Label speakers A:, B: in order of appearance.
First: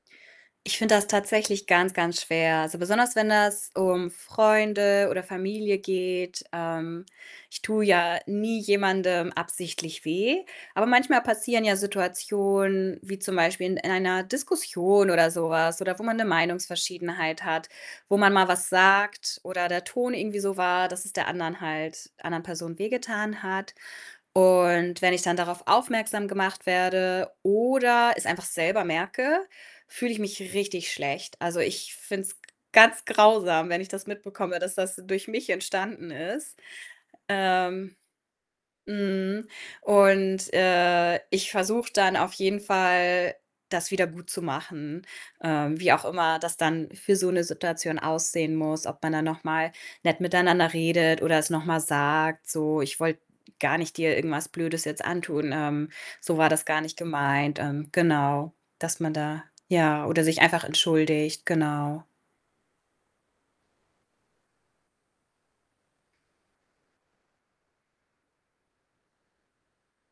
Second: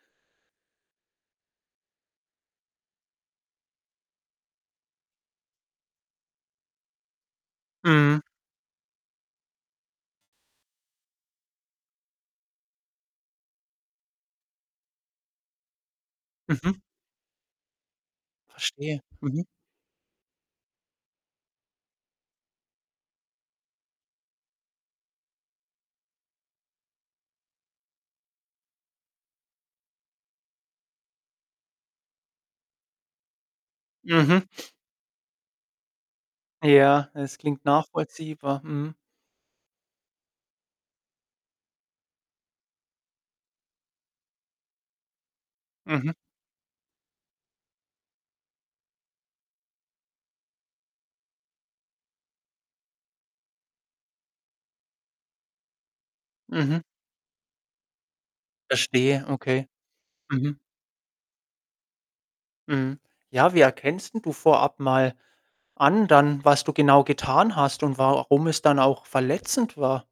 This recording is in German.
A: Ich finde das tatsächlich ganz, ganz schwer. Also, besonders, wenn das um Freunde oder Familie geht. Ähm, ich tue ja
B: Mhm.
A: nie jemandem absichtlich weh, aber manchmal passieren ja Situationen, wie zum Beispiel in in einer Diskussion oder so was oder wo man 'ne
B: Mhm.
A: Meinungsverschiedenheit hat, wo man mal was
B: Verstehe,
A: sagt
B: mhm.
A: oder der Ton irgendwie so war, dass es der anderen halt anderen Person wehgetan hat und wenn ich dann darauf aufmerksam gemacht werde oder es einfach selber merke, fühle ich mich richtig schlecht. Also, ich finde es g ganz grausam, wenn ich das
B: Mhm.
A: mitbekomme, dass das durch mich entstanden ist.
B: Ja, es klingt
A: Ähm
B: nachvollziehbar. Mhm.
A: mhm. Und, äh, ich versuche dann auf jeden Fall, das wiedergutzumachen. Ähm, wie auch
B: Mhm.
A: immer das dann für so 'ne Situation aussehen muss. Ob man dann noch mal nett miteinander redet oder es noch mal sagt, so: „Ich wollte gar nicht dir irgendwas Blödes jetzt antun. Ähm, so war das gar
B: Mhm.
A: nicht gemeint.“ Ähm, genau, dass man
B: Verstehe,
A: da
B: okay.
A: ja oder sich
B: Mhm.
A: einfach entschuldigt, genau.
B: Mhm. Ja, wie erkennst denn du vorab mal an dann, was du genau getan hast und warum es dann auch verletzend war?